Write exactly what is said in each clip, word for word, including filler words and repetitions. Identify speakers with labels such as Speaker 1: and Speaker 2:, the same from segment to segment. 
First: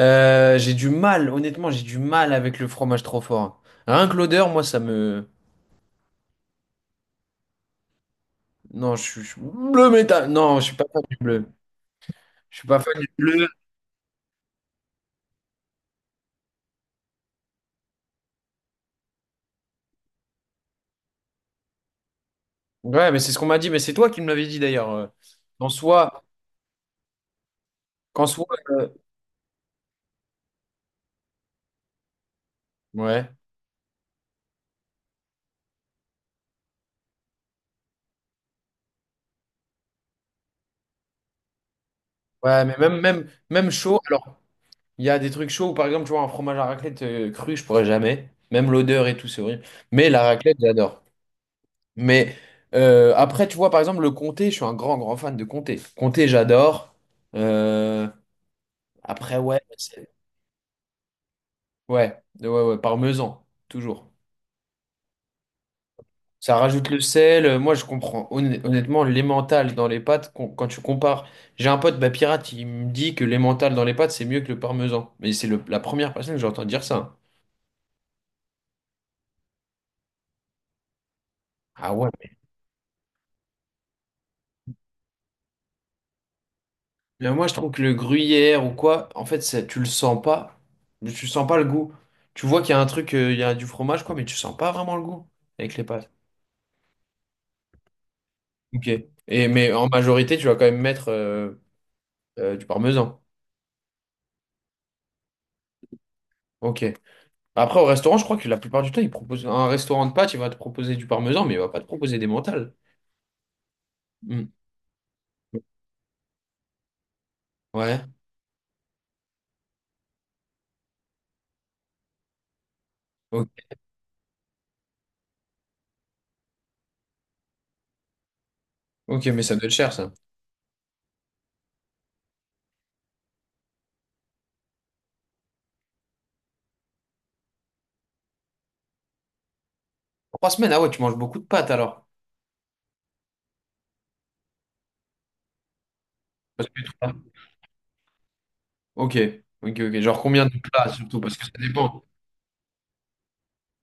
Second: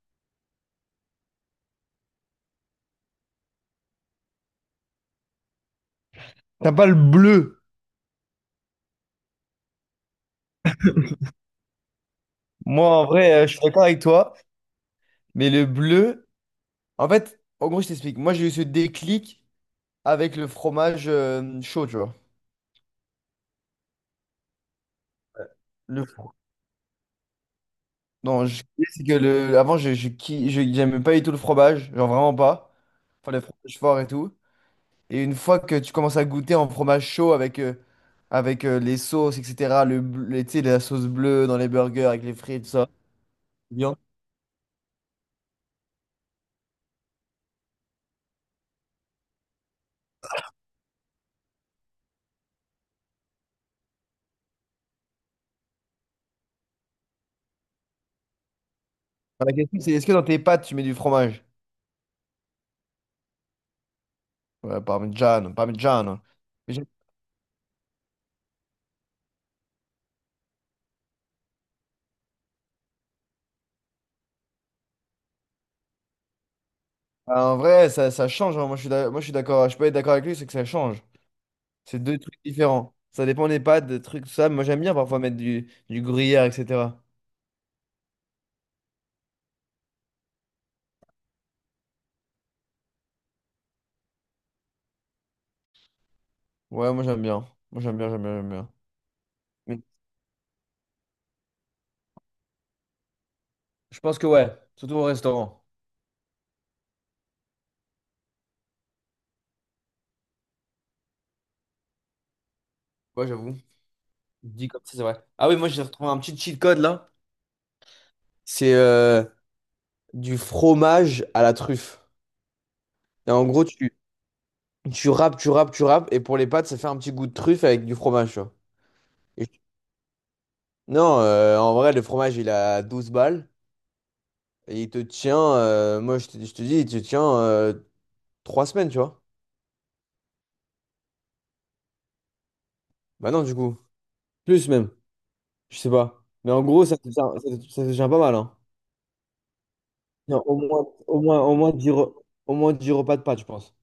Speaker 1: Euh, j'ai du mal, honnêtement, j'ai du mal avec le fromage trop fort. Rien que l'odeur, moi, ça me...
Speaker 2: T'as pas le bleu.
Speaker 1: Non, je suis... je suis- bleu métal. Non, je suis pas fan du bleu. Je suis pas
Speaker 2: Moi,
Speaker 1: fan
Speaker 2: en
Speaker 1: du
Speaker 2: vrai, euh,
Speaker 1: bleu.
Speaker 2: je suis d'accord avec toi, mais le bleu, en fait, en gros, je t'explique. Moi, j'ai eu ce déclic avec le fromage euh, chaud, tu vois.
Speaker 1: Ouais, mais c'est ce qu'on m'a dit. Mais c'est toi qui me l'avais dit, d'ailleurs. Euh, Qu'en
Speaker 2: Le
Speaker 1: soi,
Speaker 2: fro-
Speaker 1: Qu'en soit...
Speaker 2: Non, je...
Speaker 1: euh,
Speaker 2: c'est que le... avant, je, je, qui je- j'aimais pas du tout le fromage, genre vraiment pas.
Speaker 1: Ouais.
Speaker 2: Enfin, le fromage fort et tout. Et une fois que tu commences à goûter en fromage chaud avec, euh, avec euh, les sauces, et cætera, le, bl- les- tu sais, la sauce bleue dans les burgers avec les
Speaker 1: Ouais,
Speaker 2: frites, tout
Speaker 1: mais
Speaker 2: ça.
Speaker 1: même, même, même
Speaker 2: Bien.
Speaker 1: chaud. Alors, il y a des trucs chauds où, par exemple, tu vois, un fromage à raclette euh, cru, je pourrais jamais. Même l'odeur et tout, c'est horrible. Mais la raclette, j'adore. Mais euh, après, tu vois, par exemple, le comté, je suis un grand, grand fan de comté. Comté, j'adore. Euh, Après,
Speaker 2: La
Speaker 1: ouais,
Speaker 2: question, c'est est-ce
Speaker 1: c'est-
Speaker 2: que dans tes pâtes, tu mets du fromage?
Speaker 1: ouais, ouais, ouais, parmesan, toujours.
Speaker 2: Ouais, parmigiano, parmigiano.
Speaker 1: Ça rajoute le sel. euh, Moi, je comprends. Honn- Honnêtement, l'emmental dans les pâtes, con- quand tu compares, j'ai un pote, bah, pirate, il me dit que l'emmental dans les pâtes, c'est mieux que le parmesan. Mais c'est le- la première personne que j'entends dire ça.
Speaker 2: Ah, en vrai, ça, ça change, hein. Moi, je suis d'ac- moi, je suis d'accord. Je peux être d'accord avec lui, c'est que ça change.
Speaker 1: Ah
Speaker 2: C'est
Speaker 1: ouais.
Speaker 2: deux trucs différents. Ça dépend des pâtes, des trucs, tout ça. Moi, j'aime bien parfois mettre du, du gruyère, et cætera.
Speaker 1: Mais moi, je trouve que le gruyère ou quoi, en fait, ça, tu le sens pas. Mais tu sens pas le goût. Tu vois qu'il y a un truc, euh, il y a du fromage, quoi, mais tu sens pas vraiment le goût avec les pâtes.
Speaker 2: Ouais, moi, j'aime bien. Moi, j'aime bien, j'aime bien, j'aime bien.
Speaker 1: Ok. Et, mais
Speaker 2: Mais
Speaker 1: en majorité, tu vas quand même mettre euh, euh, du parmesan.
Speaker 2: je pense que ouais, surtout au restaurant.
Speaker 1: Ok. Après, au restaurant, je crois que la plupart du temps, ils proposent un restaurant de pâtes, il va te proposer du parmesan, mais il va pas te proposer des mentales.
Speaker 2: Ouais, j'avoue.
Speaker 1: Hmm.
Speaker 2: Je dis comme ça, c'est vrai. Ah oui, moi, j'ai retrouvé un petit cheat code là.
Speaker 1: Ouais.
Speaker 2: C'est euh, du fromage à la truffe. Et en
Speaker 1: Ok,
Speaker 2: gros, tu, tu râpes, tu râpes, tu râpes. Et pour les pâtes, ça fait un petit goût de truffe avec du fromage, tu vois.
Speaker 1: ok, mais
Speaker 2: Et-
Speaker 1: ça doit être cher, ça.
Speaker 2: Non, euh, en vrai, le fromage, il a douze balles. Et il te tient, euh, moi je te, je te dis, il te tient euh, trois semaines, tu vois.
Speaker 1: Trois semaines, ah ouais, tu manges beaucoup de pâtes alors.
Speaker 2: Bah non, du coup. Plus même, je sais pas. Mais en
Speaker 1: Parce que
Speaker 2: gros, ça te
Speaker 1: toi-
Speaker 2: tient, ça te- ça te tient pas mal, hein.
Speaker 1: Ok, ok, ok. Genre
Speaker 2: Non,
Speaker 1: combien
Speaker 2: au
Speaker 1: de
Speaker 2: moins,
Speaker 1: plats surtout,
Speaker 2: au
Speaker 1: parce
Speaker 2: moins,
Speaker 1: que ça
Speaker 2: au moins dix
Speaker 1: dépend.
Speaker 2: re- au moins dix repas de pâtes, je pense.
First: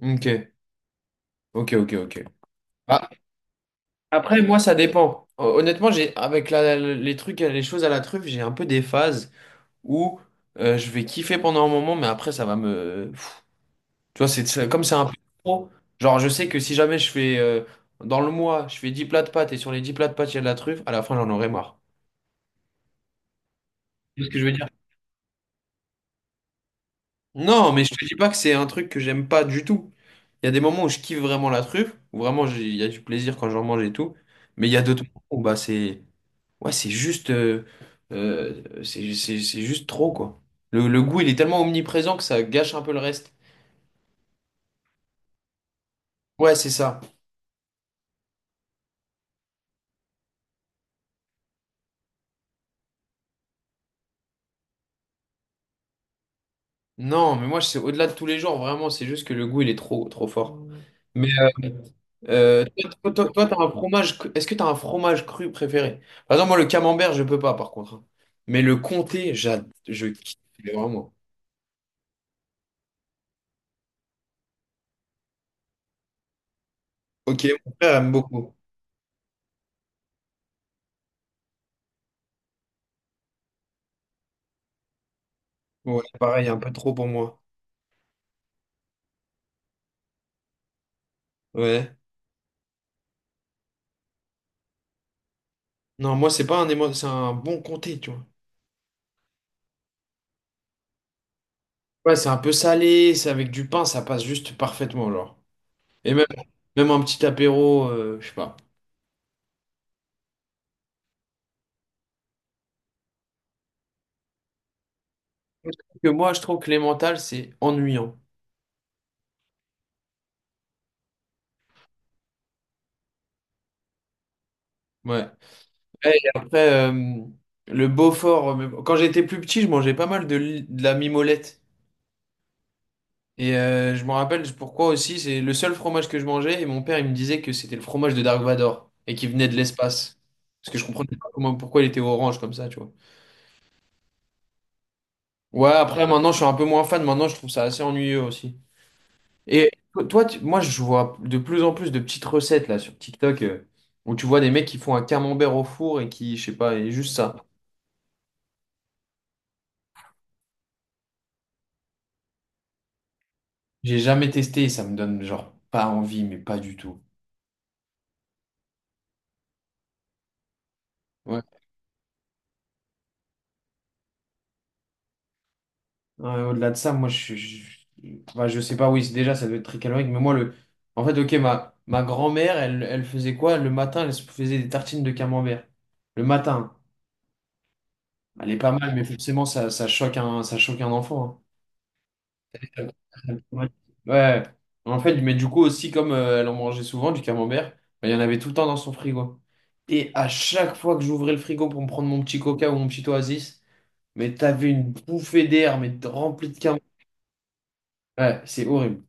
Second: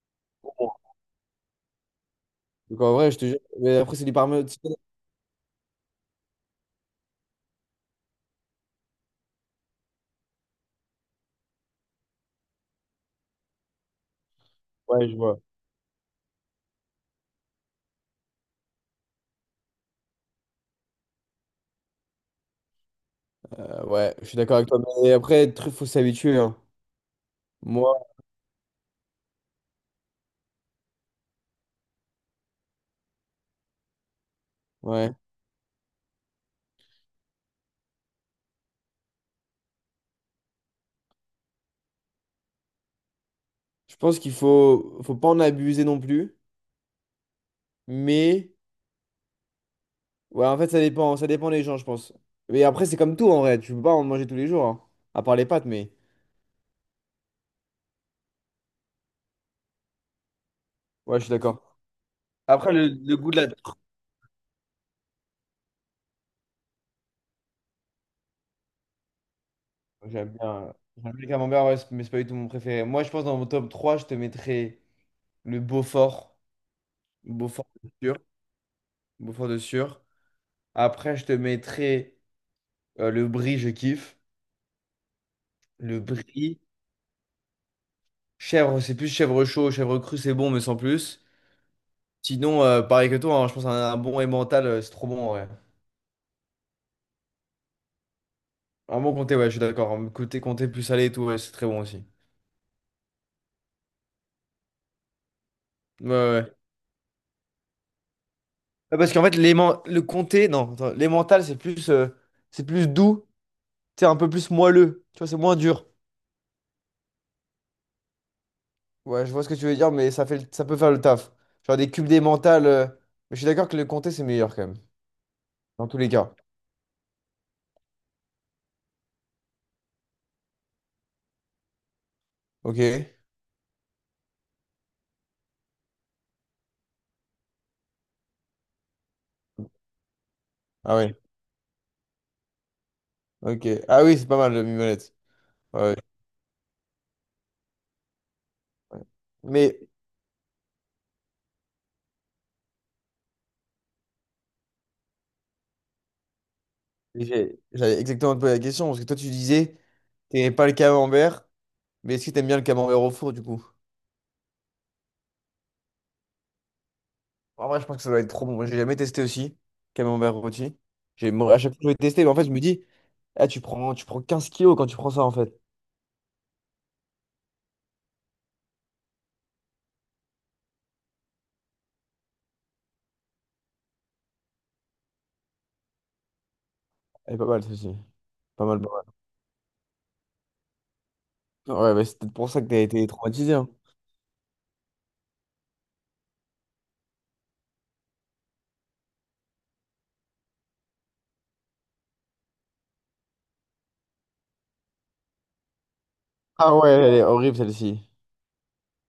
Speaker 1: Ok,
Speaker 2: Au moins.
Speaker 1: ok, ok, ok.
Speaker 2: Donc en
Speaker 1: Ah,
Speaker 2: vrai, je te jure. Mais après, c'est du
Speaker 1: après,
Speaker 2: parmesan.
Speaker 1: moi, ça dépend. Hon- Honnêtement, j'ai avec la- les trucs, les choses à la truffe, j'ai un peu des phases où euh, je vais kiffer pendant un moment, mais après, ça va me, tu vois, c'est c'est- comme c'est un
Speaker 2: Ouais,
Speaker 1: peu
Speaker 2: je vois.
Speaker 1: trop. Genre, je sais que si jamais je fais euh, dans le mois, je fais dix plats de pâtes et sur les dix plats de pâtes, il y a de la truffe, à la fin, j'en aurai marre.
Speaker 2: Euh, ouais,
Speaker 1: Tu vois
Speaker 2: je
Speaker 1: ce
Speaker 2: suis
Speaker 1: que je veux
Speaker 2: d'accord
Speaker 1: dire?
Speaker 2: avec toi. Mais après, il faut s'habituer, hein.
Speaker 1: Non, mais je
Speaker 2: Moi,
Speaker 1: te dis pas que c'est un truc que j'aime pas du tout. Il y a des moments où je kiffe vraiment la truffe, où vraiment j'ai- il y a du plaisir quand j'en mange et tout. Mais il y a d'autres
Speaker 2: ouais.
Speaker 1: moments où bah, c'est ouais, c'est juste, euh, euh, c'est c'est- c'est juste trop, quoi. Le, le goût, il est tellement omniprésent que ça gâche un peu le reste.
Speaker 2: Je pense qu'il faut, faut pas en abuser non plus.
Speaker 1: Ouais, c'est ça.
Speaker 2: Mais, ouais, en fait, ça dépend, ça dépend des gens, je pense. Mais après, c'est comme tout, en vrai. Tu peux pas en manger tous les jours, hein. À part les pâtes, mais.
Speaker 1: Non, mais moi, c'est au-delà de tous les jours, vraiment, c'est juste que le goût, il est trop, trop fort.
Speaker 2: Ouais, je
Speaker 1: Mais,
Speaker 2: suis
Speaker 1: euh,
Speaker 2: d'accord.
Speaker 1: Euh,
Speaker 2: Après, le,
Speaker 1: toi,
Speaker 2: le
Speaker 1: toi,
Speaker 2: goût de
Speaker 1: toi,
Speaker 2: la...
Speaker 1: t'as un fromage. cru- Est-ce que t'as un fromage cru préféré? Par exemple, moi, le camembert, je peux pas, par contre. Hein. Mais le comté, j'ad... je
Speaker 2: J'aime
Speaker 1: kiffe mais
Speaker 2: bien, j'aime
Speaker 1: vraiment.
Speaker 2: bien le camembert, ouais, c'est- mais c'est pas du tout mon préféré. Moi, je pense dans mon top trois je te mettrais le Beaufort.
Speaker 1: Ok,
Speaker 2: Beaufort
Speaker 1: mon
Speaker 2: de
Speaker 1: frère aime
Speaker 2: sûr.
Speaker 1: beaucoup.
Speaker 2: Beaufort de sûr. Après, je te mettrais euh, le brie, je kiffe. Le
Speaker 1: Ouais, pareil, un
Speaker 2: brie.
Speaker 1: peu trop pour moi.
Speaker 2: Chèvre, c'est plus chèvre chaud. Chèvre cru, c'est bon, mais sans plus.
Speaker 1: Ouais.
Speaker 2: Sinon, euh, pareil que toi, hein, je pense un, un bon emmental, euh, c'est trop bon, ouais.
Speaker 1: Non, moi, c'est pas un émo... c'est un bon comté, tu vois.
Speaker 2: Un bon comté, ouais, je suis d'accord. Un comté, comté plus salé et tout, ouais, c'est très bon aussi.
Speaker 1: Ouais, c'est un peu salé, c'est avec du pain, ça passe juste parfaitement, genre.
Speaker 2: Ouais, ouais,
Speaker 1: Et même,
Speaker 2: ouais.
Speaker 1: même un petit apéro, euh, je sais pas.
Speaker 2: Ah, parce qu'en fait, les men- le comté, non, attends, les mentales, c'est plus, euh, c'est plus doux, c'est un peu plus moelleux, tu vois, c'est moins dur.
Speaker 1: Que moi, je trouve que les mentales, c'est ennuyant.
Speaker 2: Ouais, je vois ce que tu veux dire, mais ça fait, le- ça peut faire le taf. Genre des cubes des mentales, euh, mais je suis d'accord que le comté, c'est meilleur quand même,
Speaker 1: Ouais.
Speaker 2: dans tous les
Speaker 1: Ouais, et
Speaker 2: cas.
Speaker 1: après, euh, le Beaufort, euh, quand j'étais plus petit, je mangeais pas mal de, li- de la mimolette.
Speaker 2: Ok.
Speaker 1: Et euh, je me rappelle pourquoi aussi, c'est le seul fromage que je mangeais. Et mon père, il me disait que c'était le fromage de Dark Vador et qu'il venait de l'espace. Parce que je
Speaker 2: Ah ouais.
Speaker 1: comprenais pas comment, pourquoi il était orange comme ça, tu vois.
Speaker 2: Ok. Ah oui, c'est pas mal, le mimolette.
Speaker 1: Ouais,
Speaker 2: Ouais, ouais,
Speaker 1: après, maintenant, je suis un peu moins fan. Maintenant, je trouve ça assez ennuyeux aussi.
Speaker 2: ouais.
Speaker 1: Et
Speaker 2: Mais
Speaker 1: to- toi, tu- moi, je vois de plus en plus de petites recettes là sur TikTok euh, où tu vois des mecs qui font un camembert au four et qui, je sais pas, et juste ça.
Speaker 2: j'ai- j'avais exactement posé la question, parce que toi, tu disais, t'aimais pas le camembert, mais est-ce que t'aimes bien le camembert au four, du coup?
Speaker 1: J'ai jamais testé, ça me donne genre pas envie, mais pas du tout.
Speaker 2: En vrai, je pense que ça doit être trop bon. Moi, j'ai jamais testé aussi, camembert rôti. J'ai,
Speaker 1: Ouais.
Speaker 2: moi, à chaque fois que je vais tester, mais en fait, je me dis, ah, tu prends, tu prends quinze kilos quand tu prends ça, en fait.
Speaker 1: Ouais, au-delà de ça, moi je suis. Je, enfin, je sais pas, oui, c'est- déjà ça doit être très calorique, mais moi le. En fait, ok, ma, ma grand-mère, elle, elle faisait quoi? Le matin, elle se faisait des tartines de camembert. Le matin.
Speaker 2: Elle est pas mal, celle-ci.
Speaker 1: Elle est
Speaker 2: Pas
Speaker 1: pas
Speaker 2: mal,
Speaker 1: mal, mais
Speaker 2: pas
Speaker 1: forcément, ça, ça choque un, ça choque un enfant.
Speaker 2: mal. Ouais, bah, c'est peut-être pour ça que t'as été
Speaker 1: Hein.
Speaker 2: traumatisé,
Speaker 1: Ouais.
Speaker 2: hein.
Speaker 1: Ouais. En fait, mais du coup aussi, comme euh, elle en mangeait souvent du camembert, bah, il y en avait tout le temps dans son frigo. Et à chaque fois que j'ouvrais le frigo pour me prendre mon petit coca ou mon petit oasis, mais t'avais une bouffée d'air, mais remplie de
Speaker 2: Ah
Speaker 1: carottes.
Speaker 2: ouais, elle est horrible, celle-ci.
Speaker 1: Ouais, c'est horrible.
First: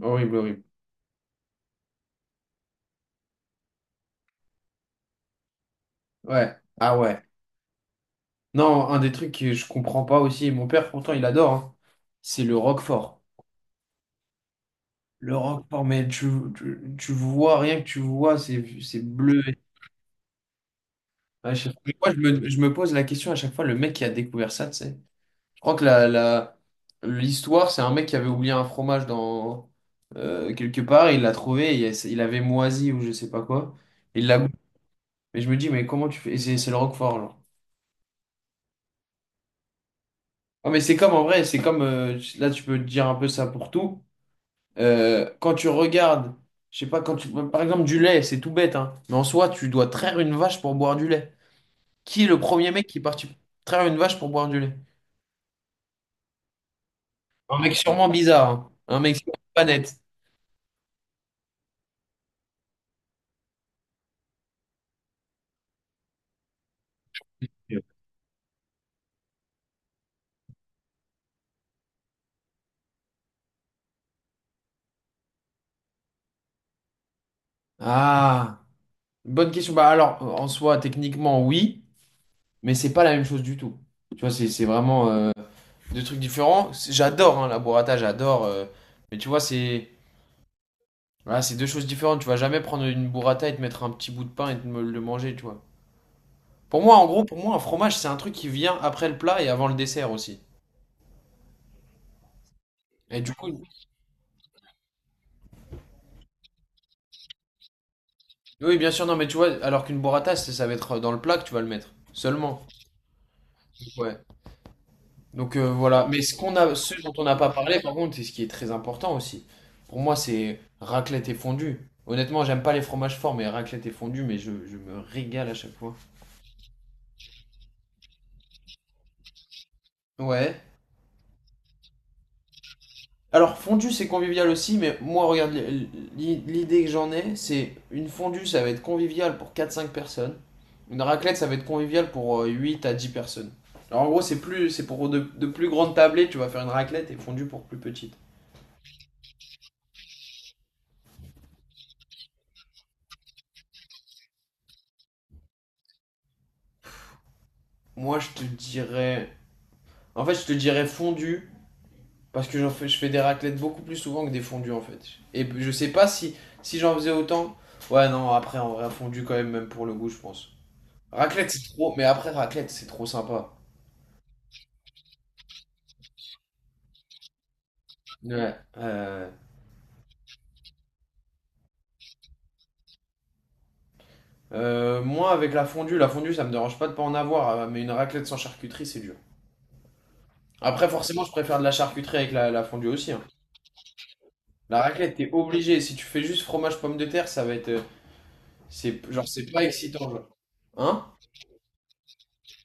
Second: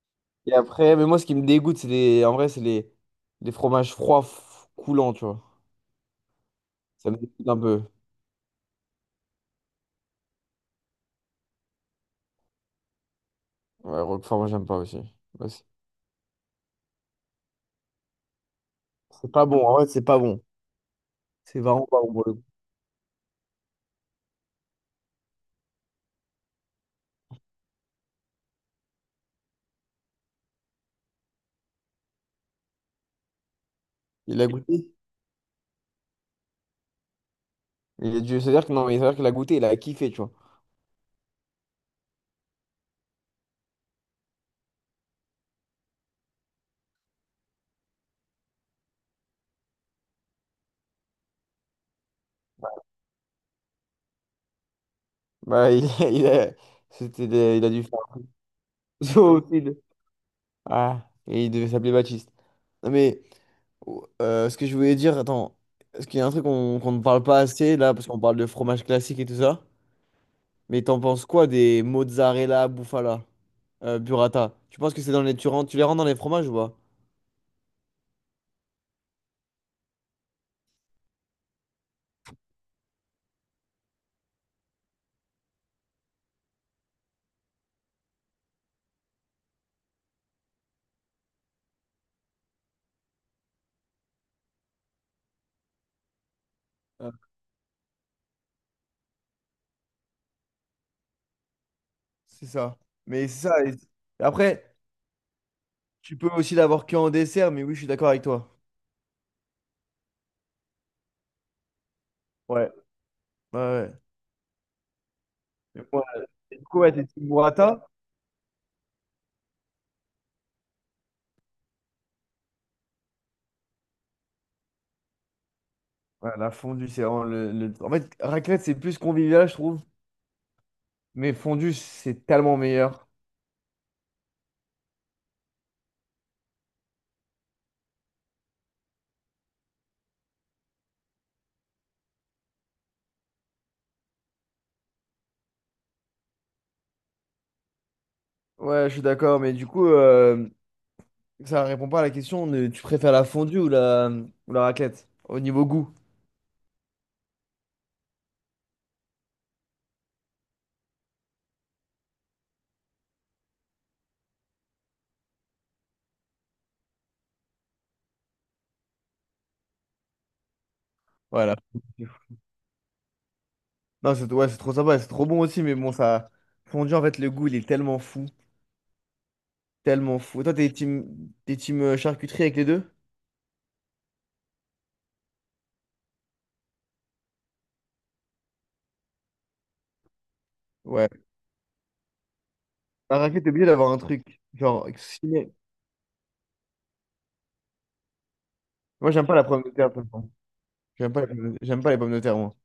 Speaker 1: Horrible,
Speaker 2: Et
Speaker 1: horrible.
Speaker 2: après, mais moi, ce qui me dégoûte, c'est les, en vrai, c'est les, les fromages froids f- coulants, tu vois.
Speaker 1: Ouais. Ah
Speaker 2: Ça me
Speaker 1: ouais.
Speaker 2: dégoûte un peu.
Speaker 1: Non, un des trucs que je comprends pas aussi, et mon père pourtant il adore, hein, c'est le roquefort.
Speaker 2: Ouais, Roquefort, moi, j'aime pas aussi.
Speaker 1: Le
Speaker 2: Ouais, c'est
Speaker 1: roquefort, mais tu, tu, tu vois, rien que tu vois, c'est c'est
Speaker 2: c'est
Speaker 1: bleu.
Speaker 2: pas bon, en vrai, c'est pas bon.
Speaker 1: À
Speaker 2: C'est
Speaker 1: chaque
Speaker 2: vraiment pas
Speaker 1: fois,
Speaker 2: bon
Speaker 1: je
Speaker 2: pour le coup.
Speaker 1: me, je me pose la question à chaque fois, le mec qui a découvert ça, tu sais. Je crois que la, la, l'histoire, c'est un mec qui avait oublié un fromage dans, euh, quelque part, il l'a trouvé, il, il avait moisi ou je sais pas quoi. Il l'a
Speaker 2: Il a
Speaker 1: Mais
Speaker 2: goûté?
Speaker 1: je me dis, mais comment tu fais? Et C'est c'est le Roquefort, genre.
Speaker 2: Il a dû... C'est-à-dire que non, mais c'est-à-dire qu'il a goûté, il a kiffé, tu vois.
Speaker 1: Ah, mais c'est comme en vrai, c'est comme euh, là, tu peux dire un peu ça pour tout. Euh, quand tu regardes, je sais pas, quand tu, par exemple, du lait, c'est tout bête, hein, mais en soi, tu dois traire une vache pour boire du lait. Qui est le premier mec qui est parti traire une vache pour boire du lait?
Speaker 2: Bah, il, il a, c'était des-
Speaker 1: Un
Speaker 2: il a
Speaker 1: mec
Speaker 2: dû
Speaker 1: sûrement
Speaker 2: faire
Speaker 1: bizarre, hein. Un mec
Speaker 2: un
Speaker 1: sûrement
Speaker 2: aussi.
Speaker 1: pas
Speaker 2: de-
Speaker 1: net.
Speaker 2: Ah, et il devait s'appeler Baptiste. Non, mais euh, ce que je voulais dire, attends, est-ce qu'il y a un truc qu'on qu'on ne parle pas assez là, parce qu'on parle de fromage classique et tout ça, mais t'en penses quoi des mozzarella, bufala, euh, burrata? Tu penses que c'est dans les... Tu, rends- tu les rends dans les fromages ou pas?
Speaker 1: Ah, bonne question. Bah alors, en soi, techniquement, oui, mais c'est pas la même chose du tout. Tu vois, c'est c'est vraiment euh, deux trucs différents. C'est- J'adore hein, la burrata, j'adore. euh, mais tu vois, c'est voilà, c'est deux choses différentes. Tu vas jamais prendre une burrata et te mettre un petit bout de pain et te me- le manger, tu vois. Pour moi, en
Speaker 2: Ah,
Speaker 1: gros, pour moi, un fromage, c'est un truc qui vient après le plat et avant le dessert aussi.
Speaker 2: c'est ça.
Speaker 1: Et
Speaker 2: Mais
Speaker 1: du
Speaker 2: c'est
Speaker 1: coup,
Speaker 2: ça. Et- et après, tu peux aussi l'avoir que en dessert, mais oui, je suis d'accord avec toi.
Speaker 1: oui, bien sûr, non, mais tu vois, alors qu'une burrata, c'est- ça va être dans le plat que tu vas le mettre. Seulement.
Speaker 2: Ouais, ouais, ouais.
Speaker 1: Ouais. Donc euh,
Speaker 2: Mais moi,
Speaker 1: voilà, mais ce qu'on
Speaker 2: du
Speaker 1: a,
Speaker 2: coup, ouais,
Speaker 1: ce
Speaker 2: t'es
Speaker 1: dont on
Speaker 2: team
Speaker 1: n'a pas parlé,
Speaker 2: burrata.
Speaker 1: par contre, c'est ce qui est très important aussi. Pour moi, c'est raclette et fondue. Honnêtement, j'aime pas les fromages forts, mais raclette et fondue, mais je, je me régale à chaque fois.
Speaker 2: Ouais, la fondue, c'est vraiment le, le- en fait, raclette, c'est plus convivial, je trouve.
Speaker 1: Ouais.
Speaker 2: Mais fondue, c'est tellement meilleur.
Speaker 1: Alors, fondue, c'est convivial aussi, mais moi, regarde, l- l- l'idée que j'en ai, c'est une fondue, ça va être convivial pour quatre cinq personnes. Une raclette, ça va être convivial pour euh, huit à dix personnes. Alors, en gros, c'est plus, c'est pour de, de plus grandes tablées, tu vas faire une raclette et fondue pour plus petites.
Speaker 2: Ouais, je suis d'accord, mais du coup, euh, ça répond pas à la question de tu préfères la fondue ou la, ou la raclette au niveau goût.
Speaker 1: Moi, je te dirais... En fait, je te dirais fondue, parce que j'en fais, je fais des raclettes beaucoup plus souvent que des fondues en fait. Et je sais pas si, si j'en faisais autant. Ouais, non, après en vrai, fondu quand même, même pour le goût, je pense.
Speaker 2: Ouais,
Speaker 1: Raclette,
Speaker 2: la
Speaker 1: c'est trop. Mais après, raclette, c'est trop sympa.
Speaker 2: Non, c'est ouais, c'est trop sympa, c'est trop bon aussi, mais bon, ça. Fondue, en fait, le goût, il est tellement fou.
Speaker 1: Ouais. Euh,
Speaker 2: Tellement fou. Toi, t'es team, t'es team euh, charcuterie avec les deux?
Speaker 1: euh, moi, avec la fondue, la fondue, ça me dérange pas de pas en avoir, euh, mais une raclette sans charcuterie, c'est dur. Après,
Speaker 2: Ouais.
Speaker 1: forcément, je préfère de la charcuterie avec la, la fondue aussi.
Speaker 2: La
Speaker 1: Hein.
Speaker 2: raclette, t'es obligé d'avoir un truc.
Speaker 1: La
Speaker 2: Genre,
Speaker 1: raclette, t'es
Speaker 2: si-
Speaker 1: obligé. Si tu fais juste fromage pomme de terre, ça va être. euh, C'est,
Speaker 2: Moi, j'aime
Speaker 1: genre,
Speaker 2: pas la
Speaker 1: c'est
Speaker 2: pomme
Speaker 1: pas
Speaker 2: de terre, de
Speaker 1: excitant.
Speaker 2: toute
Speaker 1: Genre. Hein?
Speaker 2: J'aime pas, les pommes de- j'aime pas les pommes de terre, moi.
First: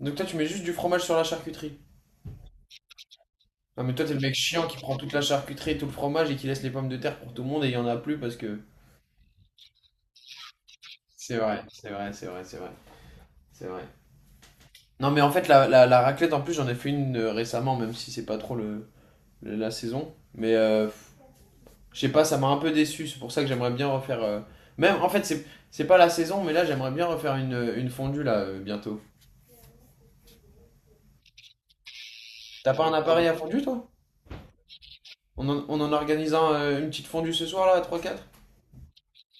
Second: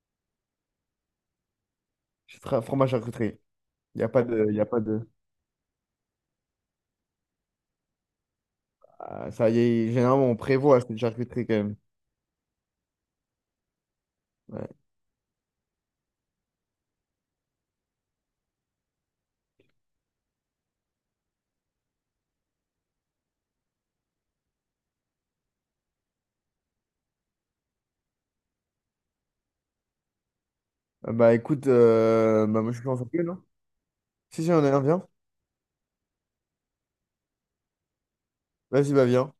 Speaker 1: Donc, toi, tu mets juste du fromage sur la charcuterie.
Speaker 2: Je suis fra- fromage charcuterie.
Speaker 1: Non, mais
Speaker 2: Il n'y
Speaker 1: toi,
Speaker 2: a
Speaker 1: t'es le
Speaker 2: pas
Speaker 1: mec
Speaker 2: de. Il y
Speaker 1: chiant
Speaker 2: a
Speaker 1: qui
Speaker 2: pas
Speaker 1: prend
Speaker 2: de...
Speaker 1: toute la charcuterie et tout le fromage et qui laisse les pommes de terre pour tout le monde et il y en a plus parce que.
Speaker 2: Ah, ça y est, généralement, on prévoit cette
Speaker 1: C'est
Speaker 2: charcuterie quand
Speaker 1: vrai,
Speaker 2: même.
Speaker 1: c'est vrai, c'est vrai, c'est vrai, c'est vrai.
Speaker 2: Ouais.
Speaker 1: Non, mais en fait, la, la, la raclette, en plus, j'en ai fait une euh, récemment, même si c'est pas trop le, le- la saison. Mais euh, je sais pas, ça m'a un peu déçu. C'est pour ça que j'aimerais bien refaire. euh, Même, en fait, c'est c'est pas la saison, mais là, j'aimerais bien refaire une, euh, une fondue là euh, bientôt.
Speaker 2: Ah bah écoute, euh, bah, moi
Speaker 1: T'as
Speaker 2: je
Speaker 1: pas
Speaker 2: suis
Speaker 1: un
Speaker 2: en
Speaker 1: appareil à
Speaker 2: non?
Speaker 1: fondue, toi?
Speaker 2: Si, si, on est un, viens.
Speaker 1: On en, on en organise un, euh, une petite fondue ce soir là, à trois quatre
Speaker 2: Vas-y, bah viens.